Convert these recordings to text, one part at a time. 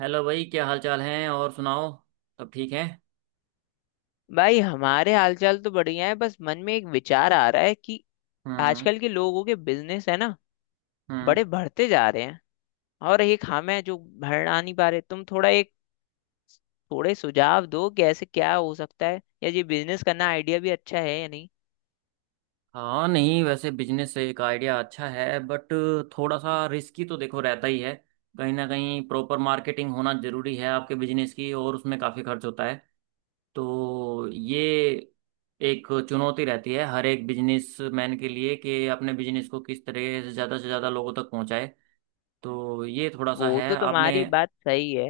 Hello भाई, क्या हाल चाल है? और सुनाओ, सब ठीक है? भाई हमारे हालचाल तो बढ़िया है। बस मन में एक विचार आ रहा है कि हम्म। आजकल के लोगों के बिजनेस है ना, हम्म। बड़े बढ़ते जा रहे हैं। और एक हम है जो भर आ नहीं पा रहे। तुम थोड़ा एक थोड़े सुझाव दो कि ऐसे क्या हो सकता है, या ये बिजनेस करना आइडिया भी अच्छा है या नहीं। हाँ नहीं, वैसे बिजनेस से एक आइडिया अच्छा है बट थोड़ा सा रिस्की तो देखो रहता ही है। कहीं ना कहीं प्रॉपर मार्केटिंग होना जरूरी है आपके बिजनेस की और उसमें काफ़ी खर्च होता है। तो ये एक चुनौती रहती है हर एक बिजनेस मैन के लिए कि अपने बिजनेस को किस तरह से ज़्यादा लोगों तक पहुंचाए। तो ये थोड़ा सा वो है तो आपने। तुम्हारी बात सही है।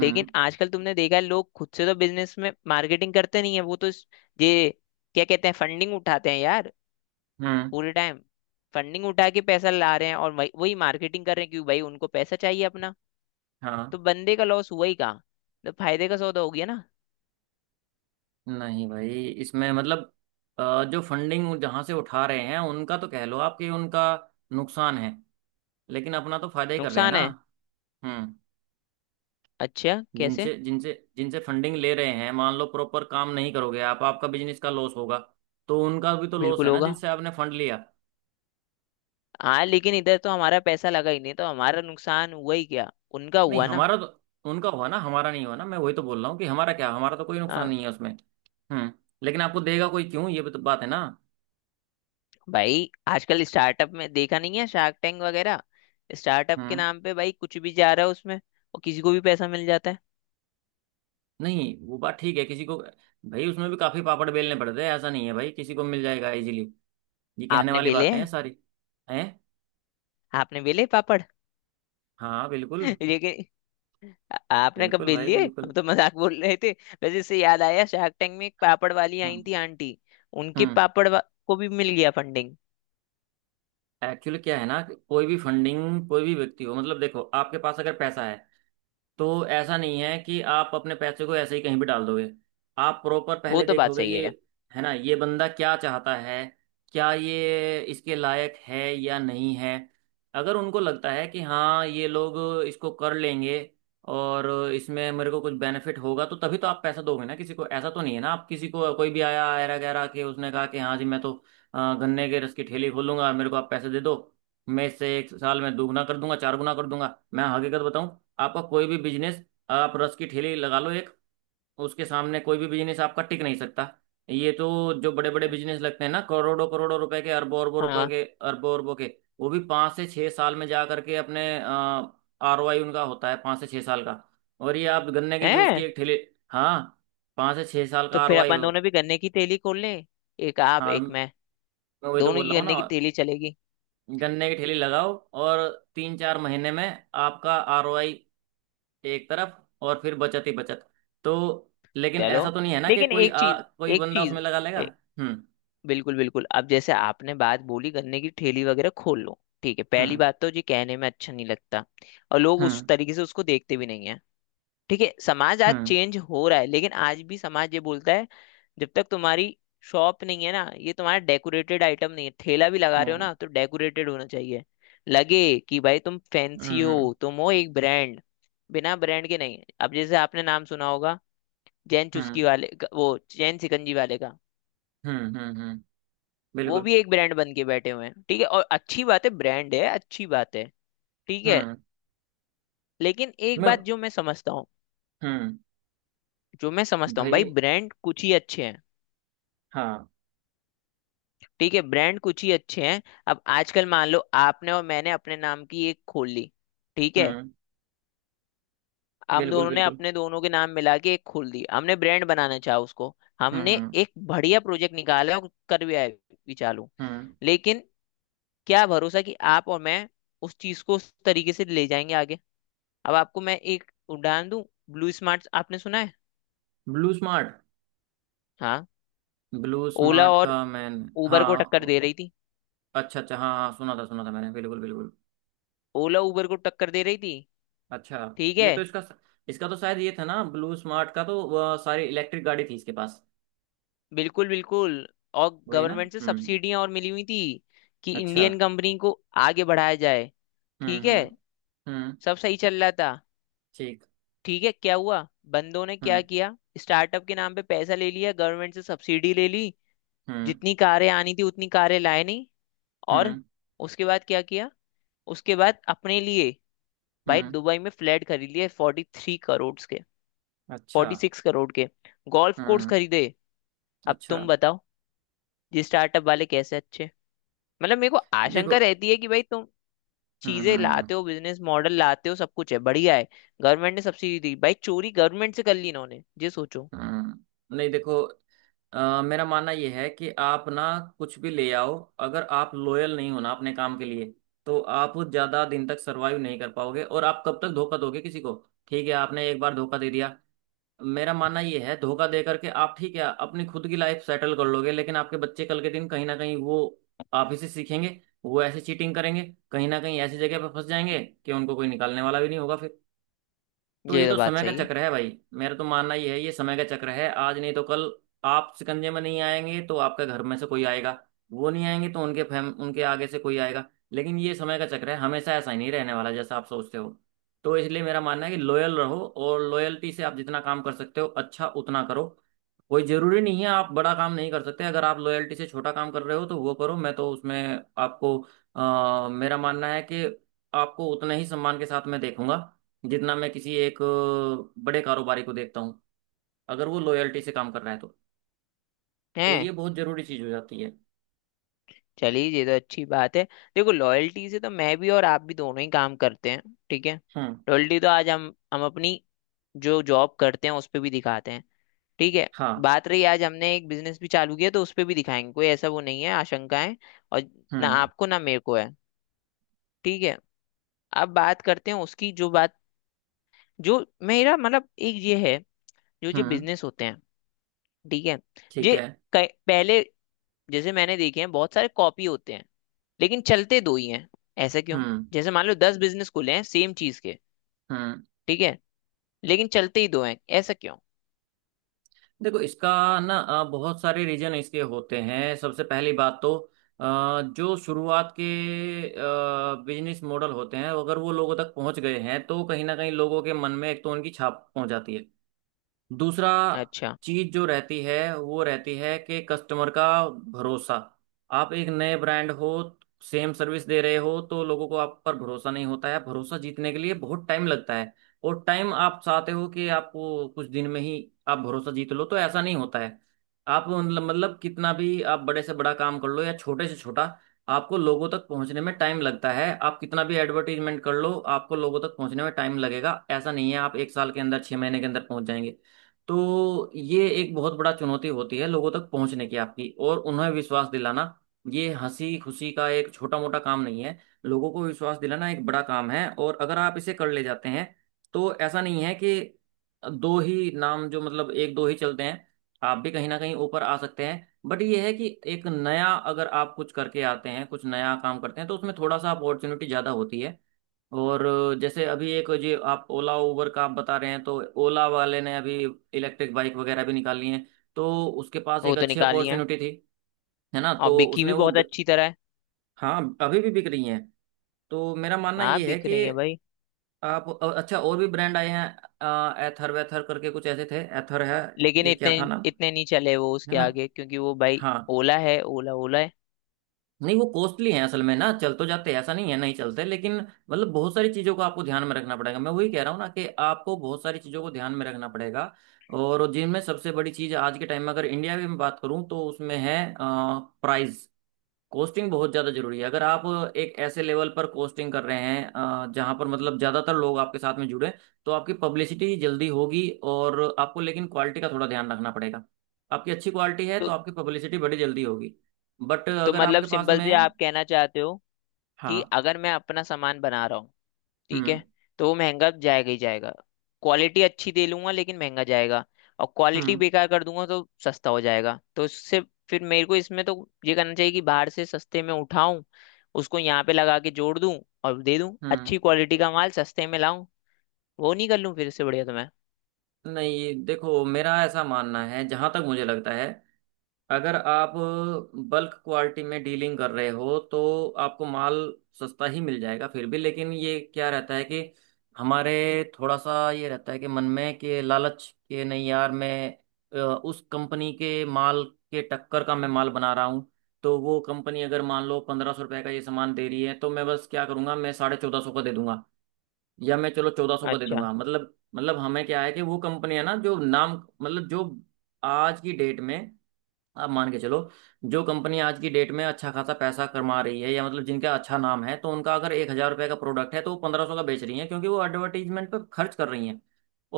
लेकिन आजकल तुमने देखा है, लोग खुद से तो बिजनेस में मार्केटिंग करते नहीं है। वो तो ये क्या कहते हैं, फंडिंग उठाते हैं यार। हम्म। पूरे टाइम फंडिंग उठा के पैसा ला रहे हैं, और वही वही मार्केटिंग कर रहे हैं, क्योंकि भाई उनको पैसा चाहिए अपना। तो हाँ बंदे का लॉस हुआ ही कहाँ। तो फायदे का सौदा हो गया ना। नहीं भाई, इसमें मतलब जो फंडिंग जहां से उठा रहे हैं उनका तो कह लो, आपके उनका नुकसान है। लेकिन अपना तो फायदा ही कर रहे हैं नुकसान ना। है। हम्म। अच्छा, कैसे? जिनसे जिनसे जिनसे फंडिंग ले रहे हैं, मान लो प्रॉपर काम नहीं करोगे आप, आपका बिजनेस का लॉस होगा। तो उनका भी तो लॉस बिल्कुल है ना होगा। जिनसे आपने फंड लिया। हाँ, लेकिन इधर तो हमारा पैसा लगा ही नहीं, तो हमारा नुकसान हुआ ही क्या, उनका नहीं हुआ ना। हमारा तो, उनका हुआ ना, हमारा नहीं हुआ ना। मैं वही तो बोल रहा हूँ कि हमारा क्या, हमारा तो कोई नुकसान हाँ। नहीं है उसमें। हम्म। लेकिन आपको देगा कोई क्यों, ये भी तो बात है ना। भाई आजकल स्टार्टअप में देखा नहीं है, शार्क टैंक वगैरह। स्टार्टअप के हम्म। नाम पे भाई कुछ भी जा रहा है उसमें, और किसी को भी पैसा मिल जाता है। नहीं वो बात ठीक है, किसी को भाई उसमें भी काफी पापड़ बेलने पड़ते हैं। ऐसा नहीं है भाई किसी को मिल जाएगा इजीली। ये कहने आपने वाली बेले बातें हैं हैं। सारी। हैं। आपने बेले पापड़ हाँ बिल्कुल। लेकिन आ- आपने कब बिल्कुल बेल भाई, लिए, हम बिल्कुल। तो मजाक बोल रहे थे। वैसे इससे याद आया, शार्क टैंक में एक पापड़ वाली आई हम्म। थी आंटी। उनके हम्म। पापड़ को भी मिल गया फंडिंग। एक्चुअली क्या है ना, कि कोई भी फंडिंग कोई भी व्यक्ति हो, मतलब देखो आपके पास अगर पैसा है तो ऐसा नहीं है कि आप अपने पैसे को ऐसे ही कहीं भी डाल दोगे। आप प्रॉपर वो पहले तो बात देखोगे सही कि, है। है ना, ये बंदा क्या चाहता है, क्या ये इसके लायक है या नहीं है। अगर उनको लगता है कि हाँ ये लोग इसको कर लेंगे, और इसमें मेरे को कुछ बेनिफिट होगा, तो तभी तो आप पैसा दोगे ना। किसी को ऐसा तो नहीं है ना, आप किसी को कोई भी आया ऐरा गैरा के उसने कहा कि हाँ जी मैं तो गन्ने के रस की ठेली खोलूंगा, मेरे को आप पैसे दे दो, मैं इससे एक साल में दोगुना कर दूंगा चार गुना कर दूंगा। मैं हकीकत बताऊं, आपका कोई भी बिजनेस, आप रस की ठेली लगा लो एक, उसके सामने कोई भी बिजनेस आपका टिक नहीं सकता। ये तो जो बड़े बड़े बिजनेस लगते हैं ना, करोड़ों करोड़ों रुपए के, अरबों अरबों रुपए हाँ। के, अरबों अरबों के, वो भी 5 से 6 साल में जा करके अपने ROI, उनका होता है 5 से 6 साल का। और ये आप गन्ने के जूस की है। एक ठेली। हाँ। 5 से 6 साल तो का आर ओ फिर आई हो। अपन दोनों भी गन्ने की तेली खोल लें, एक आप हाँ एक मैं। मैं वही तो दोनों बोल की रहा हूँ ना। गन्ने की तेली चलेगी। गन्ने की ठेली लगाओ और 3-4 महीने में आपका ROI एक तरफ, और फिर बचत ही बचत। तो लेकिन चलो। ऐसा तो नहीं है ना कि लेकिन कोई एक चीज कोई एक बंदा चीज उसमें लगा लेगा। ए, हम्म। बिल्कुल बिल्कुल। अब जैसे आपने बात बोली गन्ने की ठेली वगैरह खोल लो, ठीक है, पहली हम्म। बात तो जी कहने में अच्छा नहीं लगता। और लोग उस हम्म। तरीके से उसको देखते भी नहीं है। ठीक है, समाज आज हम्म। चेंज हो रहा है, लेकिन आज भी समाज ये बोलता है। जब तक तुम्हारी शॉप नहीं है ना, ये तुम्हारा डेकोरेटेड आइटम नहीं है, ठेला भी लगा रहे हो हम्म। ना तो डेकोरेटेड होना चाहिए। लगे कि भाई तुम फैंसी हम्म। हो, तुम हो एक ब्रांड। बिना ब्रांड के नहीं। अब जैसे आपने नाम सुना होगा जैन चुस्की हम्म। वाले का- वो जैन सिकंजी वाले का। हम्म। हम्म। वो बिल्कुल। भी एक ब्रांड बन के बैठे हुए हैं। ठीक है, और अच्छी बात है, ब्रांड है अच्छी बात है। ठीक है। हम्म। लेकिन एक मैं। बात जो मैं समझता हूँ हम्म। जो मैं समझता हूँ भाई भाई। ब्रांड कुछ ही अच्छे हैं। हाँ। ठीक है, ब्रांड कुछ ही अच्छे हैं। अब आजकल मान लो आपने और मैंने अपने नाम की एक खोल ली, ठीक है। हम्म। हम बिल्कुल दोनों ने बिल्कुल। अपने दोनों के नाम मिला के एक खोल दी, हमने ब्रांड बनाना चाहा उसको। हम्म। हमने हम्म। एक बढ़िया प्रोजेक्ट निकाला और कर भी आए, भी चालू। हम्म। लेकिन क्या भरोसा कि आप और मैं उस चीज को उस तरीके से ले जाएंगे आगे। अब आपको मैं एक उदाहरण दूं। ब्लू स्मार्ट आपने सुना है। Blue Smart? हाँ, ब्लू ओला स्मार्ट और का मैंने, उबर को हाँ टक्कर दे रही थी। अच्छा अच्छा, हाँ हाँ सुना था मैंने, बिल्कुल बिल्कुल। ओला उबर को टक्कर दे रही थी, अच्छा। ठीक ये है। तो इसका, इसका तो शायद ये था ना, ब्लू स्मार्ट का तो वह सारी इलेक्ट्रिक गाड़ी थी इसके पास। बिल्कुल बिल्कुल। और वही ना। गवर्नमेंट से हम्म। सब्सिडियां और मिली हुई थी कि अच्छा। इंडियन कंपनी को आगे बढ़ाया जाए। हम्म। ठीक है। हम्म। हम्म। सब सही चल रहा था, ठीक। ठीक है। क्या हुआ, बंदों ने क्या हम्म। किया? स्टार्टअप के नाम पे पैसा ले लिया, गवर्नमेंट से सब्सिडी ले ली। हम्म। जितनी कारें आनी थी उतनी कारें लाए नहीं, और हम्म। उसके बाद क्या किया? उसके बाद अपने लिए भाई हम्म। दुबई में फ्लैट खरीद लिए 43 करोड़ के, अच्छा। 46 करोड़ के गोल्फ कोर्स हम्म। खरीदे। अब अच्छा। तुम बताओ, ये स्टार्टअप वाले कैसे? मतलब मेरे को आशंका देखो। रहती है कि भाई तुम हम्म। चीजें हम्म। हम्म। लाते हो, बिजनेस मॉडल लाते हो, सब कुछ है, बढ़िया है। गवर्नमेंट ने सब्सिडी दी, भाई चोरी गवर्नमेंट से कर ली इन्होंने, ये सोचो। नहीं देखो, मेरा मानना यह है कि आप ना कुछ भी ले आओ, अगर आप लॉयल नहीं हो ना अपने काम के लिए तो आप ज्यादा दिन तक सरवाइव नहीं कर पाओगे, और आप कब तक धोखा दोगे किसी को। ठीक है आपने एक बार धोखा दे दिया, मेरा मानना ये है, धोखा दे करके आप ठीक है अपनी खुद की लाइफ सेटल कर लोगे, लेकिन आपके बच्चे कल के दिन कहीं ना कहीं वो आप ही से सीखेंगे, वो ऐसे चीटिंग करेंगे, कहीं ना कहीं ऐसी जगह पर फंस जाएंगे कि उनको कोई निकालने वाला भी नहीं होगा फिर। तो ये ये तो तो बात समय का सही है। चक्र है भाई। मेरा तो मानना ये है ये समय का चक्र है, आज नहीं तो कल आप शिकंजे में नहीं आएंगे तो आपके घर में से कोई आएगा, वो नहीं आएंगे तो उनके फैम, उनके आगे से कोई आएगा। लेकिन ये समय का चक्र है, हमेशा ऐसा ही नहीं रहने वाला जैसा आप सोचते हो। तो इसलिए मेरा मानना है कि लॉयल रहो, और लॉयल्टी से आप जितना काम कर सकते हो अच्छा उतना करो। कोई जरूरी नहीं है, आप बड़ा काम नहीं कर सकते, अगर आप लॉयल्टी से छोटा काम कर रहे हो तो वो करो। मैं तो उसमें आपको, मेरा मानना है कि आपको उतना ही सम्मान के साथ मैं देखूंगा जितना मैं किसी एक बड़े कारोबारी को देखता हूँ, अगर वो लॉयल्टी से काम कर रहा है तो। तो ये हैं। बहुत जरूरी चीज हो जाती है। चलिए, ये तो अच्छी बात है। देखो, लॉयल्टी से तो मैं भी और आप भी दोनों ही काम करते हैं, ठीक है। हम्म। लॉयल्टी तो आज हम अपनी जो जॉब करते हैं उस पर भी दिखाते हैं, ठीक है। हाँ। बात रही, आज हमने एक बिजनेस भी चालू किया तो उस पर भी दिखाएंगे, कोई ऐसा वो नहीं है आशंका है, और ना हम्म। आपको ना मेरे को है, ठीक है। अब बात करते हैं उसकी, जो बात जो मेरा मतलब एक ये है, जो ये हम्म। बिजनेस होते हैं, ठीक है। ठीक ये है। पहले जैसे मैंने देखे हैं, बहुत सारे कॉपी होते हैं, लेकिन चलते दो ही हैं, ऐसा क्यों? हम्म। जैसे मान लो 10 बिजनेस खुले हैं सेम चीज के, हम्म। ठीक है, लेकिन चलते ही दो हैं, ऐसा क्यों? देखो इसका ना बहुत सारे रीजन इसके होते हैं। सबसे पहली बात तो जो शुरुआत के बिजनेस मॉडल होते हैं, अगर वो लोगों तक पहुंच गए हैं तो कहीं ना कहीं लोगों के मन में एक तो उनकी छाप पहुंच जाती है। दूसरा अच्छा। चीज जो रहती है, वो रहती है कि कस्टमर का भरोसा। आप एक नए ब्रांड हो, सेम सर्विस दे रहे हो, तो लोगों को आप पर भरोसा नहीं होता है। भरोसा जीतने के लिए बहुत टाइम लगता है। और टाइम, आप चाहते हो कि आप वो कुछ दिन में ही आप भरोसा जीत लो, तो ऐसा नहीं होता है। आप मतलब कितना भी आप बड़े से बड़ा काम कर लो या छोटे से छोटा, आपको लोगों तक पहुंचने में टाइम लगता है। आप कितना भी एडवर्टीजमेंट कर लो, आपको लोगों तक पहुंचने में टाइम लगेगा। ऐसा नहीं है आप एक साल के अंदर, 6 महीने के अंदर पहुंच जाएंगे। तो ये एक बहुत बड़ा चुनौती होती है, लोगों तक पहुंचने की आपकी और उन्हें विश्वास दिलाना। ये हंसी खुशी का एक छोटा मोटा काम नहीं है। लोगों को विश्वास दिलाना एक बड़ा काम है, और अगर आप इसे कर ले जाते हैं, तो ऐसा नहीं है कि दो ही नाम, जो मतलब एक दो ही चलते हैं। आप भी कहीं ना कहीं ऊपर आ सकते हैं, बट ये है कि एक नया, अगर आप कुछ करके आते हैं, कुछ नया काम करते हैं, तो उसमें थोड़ा सा अपॉर्चुनिटी ज़्यादा होती है। और जैसे अभी एक जो आप ओला उबर का आप बता रहे हैं, तो ओला वाले ने अभी इलेक्ट्रिक बाइक वगैरह भी निकाली हैं। तो उसके पास वो एक तो अच्छी निकाली है, अपॉर्चुनिटी थी। है ना, और तो बिकी उसने भी वो बहुत अच्छी तरह है। हाँ, अभी भी बिक रही हैं। तो मेरा मानना हाँ ये है बिक कि रही है भाई। आप अच्छा और भी ब्रांड आए हैं, एथर वेथर करके कुछ ऐसे थे, एथर है लेकिन या क्या इतने था नाम। इतने नहीं चले वो है उसके ना। आगे, क्योंकि वो भाई हाँ। ओला है, ओला ओला है। नहीं वो कॉस्टली है असल में ना, चल तो जाते हैं, ऐसा नहीं है नहीं चलते, लेकिन मतलब बहुत सारी चीज़ों को आपको ध्यान में रखना पड़ेगा। मैं वही कह रहा हूँ ना कि आपको बहुत सारी चीज़ों को ध्यान में रखना पड़ेगा। और जिनमें सबसे बड़ी चीज़ आज के टाइम में अगर इंडिया की मैं बात करूँ तो उसमें है प्राइस। कोस्टिंग बहुत ज़्यादा जरूरी है। अगर आप एक ऐसे लेवल पर कोस्टिंग कर रहे हैं जहाँ पर मतलब ज़्यादातर लोग आपके साथ में जुड़े, तो आपकी पब्लिसिटी जल्दी होगी, और आपको लेकिन क्वालिटी का थोड़ा ध्यान रखना पड़ेगा। आपकी अच्छी क्वालिटी है तो तो आपकी पब्लिसिटी बड़ी जल्दी होगी। बट तो अगर मतलब आपके पास सिंपल से में, आप कहना चाहते हो कि हाँ। अगर मैं अपना सामान बना रहा हूँ, ठीक है, हम्म। तो वो महंगा जाएगा ही जाएगा। क्वालिटी अच्छी दे लूंगा लेकिन महंगा जाएगा। और क्वालिटी हम्म। बेकार कर दूंगा तो सस्ता हो जाएगा, तो इससे फिर मेरे को इसमें तो ये करना चाहिए कि बाहर से सस्ते में उठाऊं, उसको यहाँ पे लगा के जोड़ दूं, और दे दूं, हम्म। अच्छी क्वालिटी का माल सस्ते में लाऊं, वो नहीं कर लूं, फिर इससे बढ़िया तो मैं। नहीं देखो, मेरा ऐसा मानना है, जहाँ तक मुझे लगता है, अगर आप बल्क क्वालिटी में डीलिंग कर रहे हो तो आपको माल सस्ता ही मिल जाएगा फिर भी, लेकिन ये क्या रहता है कि हमारे थोड़ा सा ये रहता है कि मन में कि लालच के, नहीं यार, मैं उस कंपनी के माल के टक्कर का मैं माल बना रहा हूँ। तो वो कंपनी अगर मान लो 1500 रुपए का ये सामान दे रही है, तो मैं बस क्या करूंगा, मैं 1450 का दे दूंगा, या मैं चलो 1400 का दे अच्छा। दूंगा। मतलब हमें क्या है कि वो कंपनी है ना जो नाम, मतलब जो आज की डेट में, आप मान के चलो, जो कंपनी आज की डेट में अच्छा खासा पैसा कमा रही है या मतलब जिनका अच्छा नाम है, तो उनका अगर 1000 रुपये का प्रोडक्ट है तो वो 1500 का बेच रही है, क्योंकि वो एडवर्टीजमेंट पे खर्च कर रही हैं।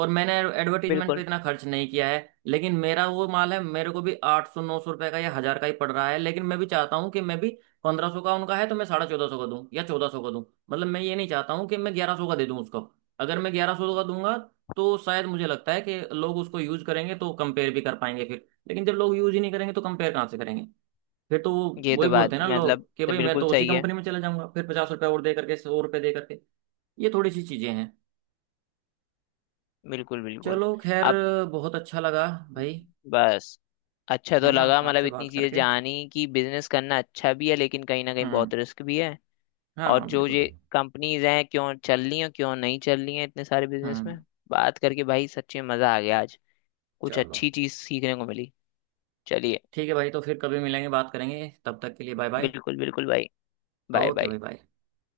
और मैंने एडवर्टीजमेंट पे बिल्कुल। इतना खर्च नहीं किया है, लेकिन मेरा वो माल है, मेरे को भी 800, 900 रुपये का या हजार का ही पड़ रहा है, लेकिन मैं भी चाहता हूँ कि मैं भी 1500 का उनका है तो मैं 1450 का दूँ या 1400 का दूँ। मतलब मैं ये नहीं चाहता हूँ कि मैं 1100 का दे दूँ उसको। अगर मैं 1100 का दूंगा, तो शायद मुझे लगता है कि लोग उसको यूज करेंगे तो कंपेयर भी कर पाएंगे फिर। लेकिन जब लोग यूज ही नहीं करेंगे तो कंपेयर कहाँ से करेंगे, फिर तो वो ये वही तो बात बोलते हैं ना मतलब लोग कि तो भाई मैं बिल्कुल तो उसी सही है। कंपनी में चला जाऊंगा फिर, 50 रुपये और दे करके, 100 रुपये दे करके। ये थोड़ी सी चीजें हैं। बिल्कुल बिल्कुल। चलो खैर, अब बहुत अच्छा लगा भाई, बस, अच्छा है तो ना, लगा मतलब, आपसे इतनी बात चीजें करके। जानी कि बिजनेस करना अच्छा भी है, लेकिन कहीं ना कहीं बहुत हम्म। रिस्क भी है। हाँ और हाँ जो बिल्कुल ये बिल्कुल। कंपनीज हैं क्यों चल रही हैं क्यों नहीं चल रही हैं इतने सारे बिजनेस हम्म। में। बात करके भाई सच्ची में मजा आ गया आज, कुछ चलो अच्छी चीज सीखने को मिली। चलिए। ठीक है भाई, तो फिर कभी मिलेंगे, बात करेंगे, तब तक के लिए बाय बाय। बिल्कुल बिल्कुल भाई। Bye okay bye. भाई, बाय।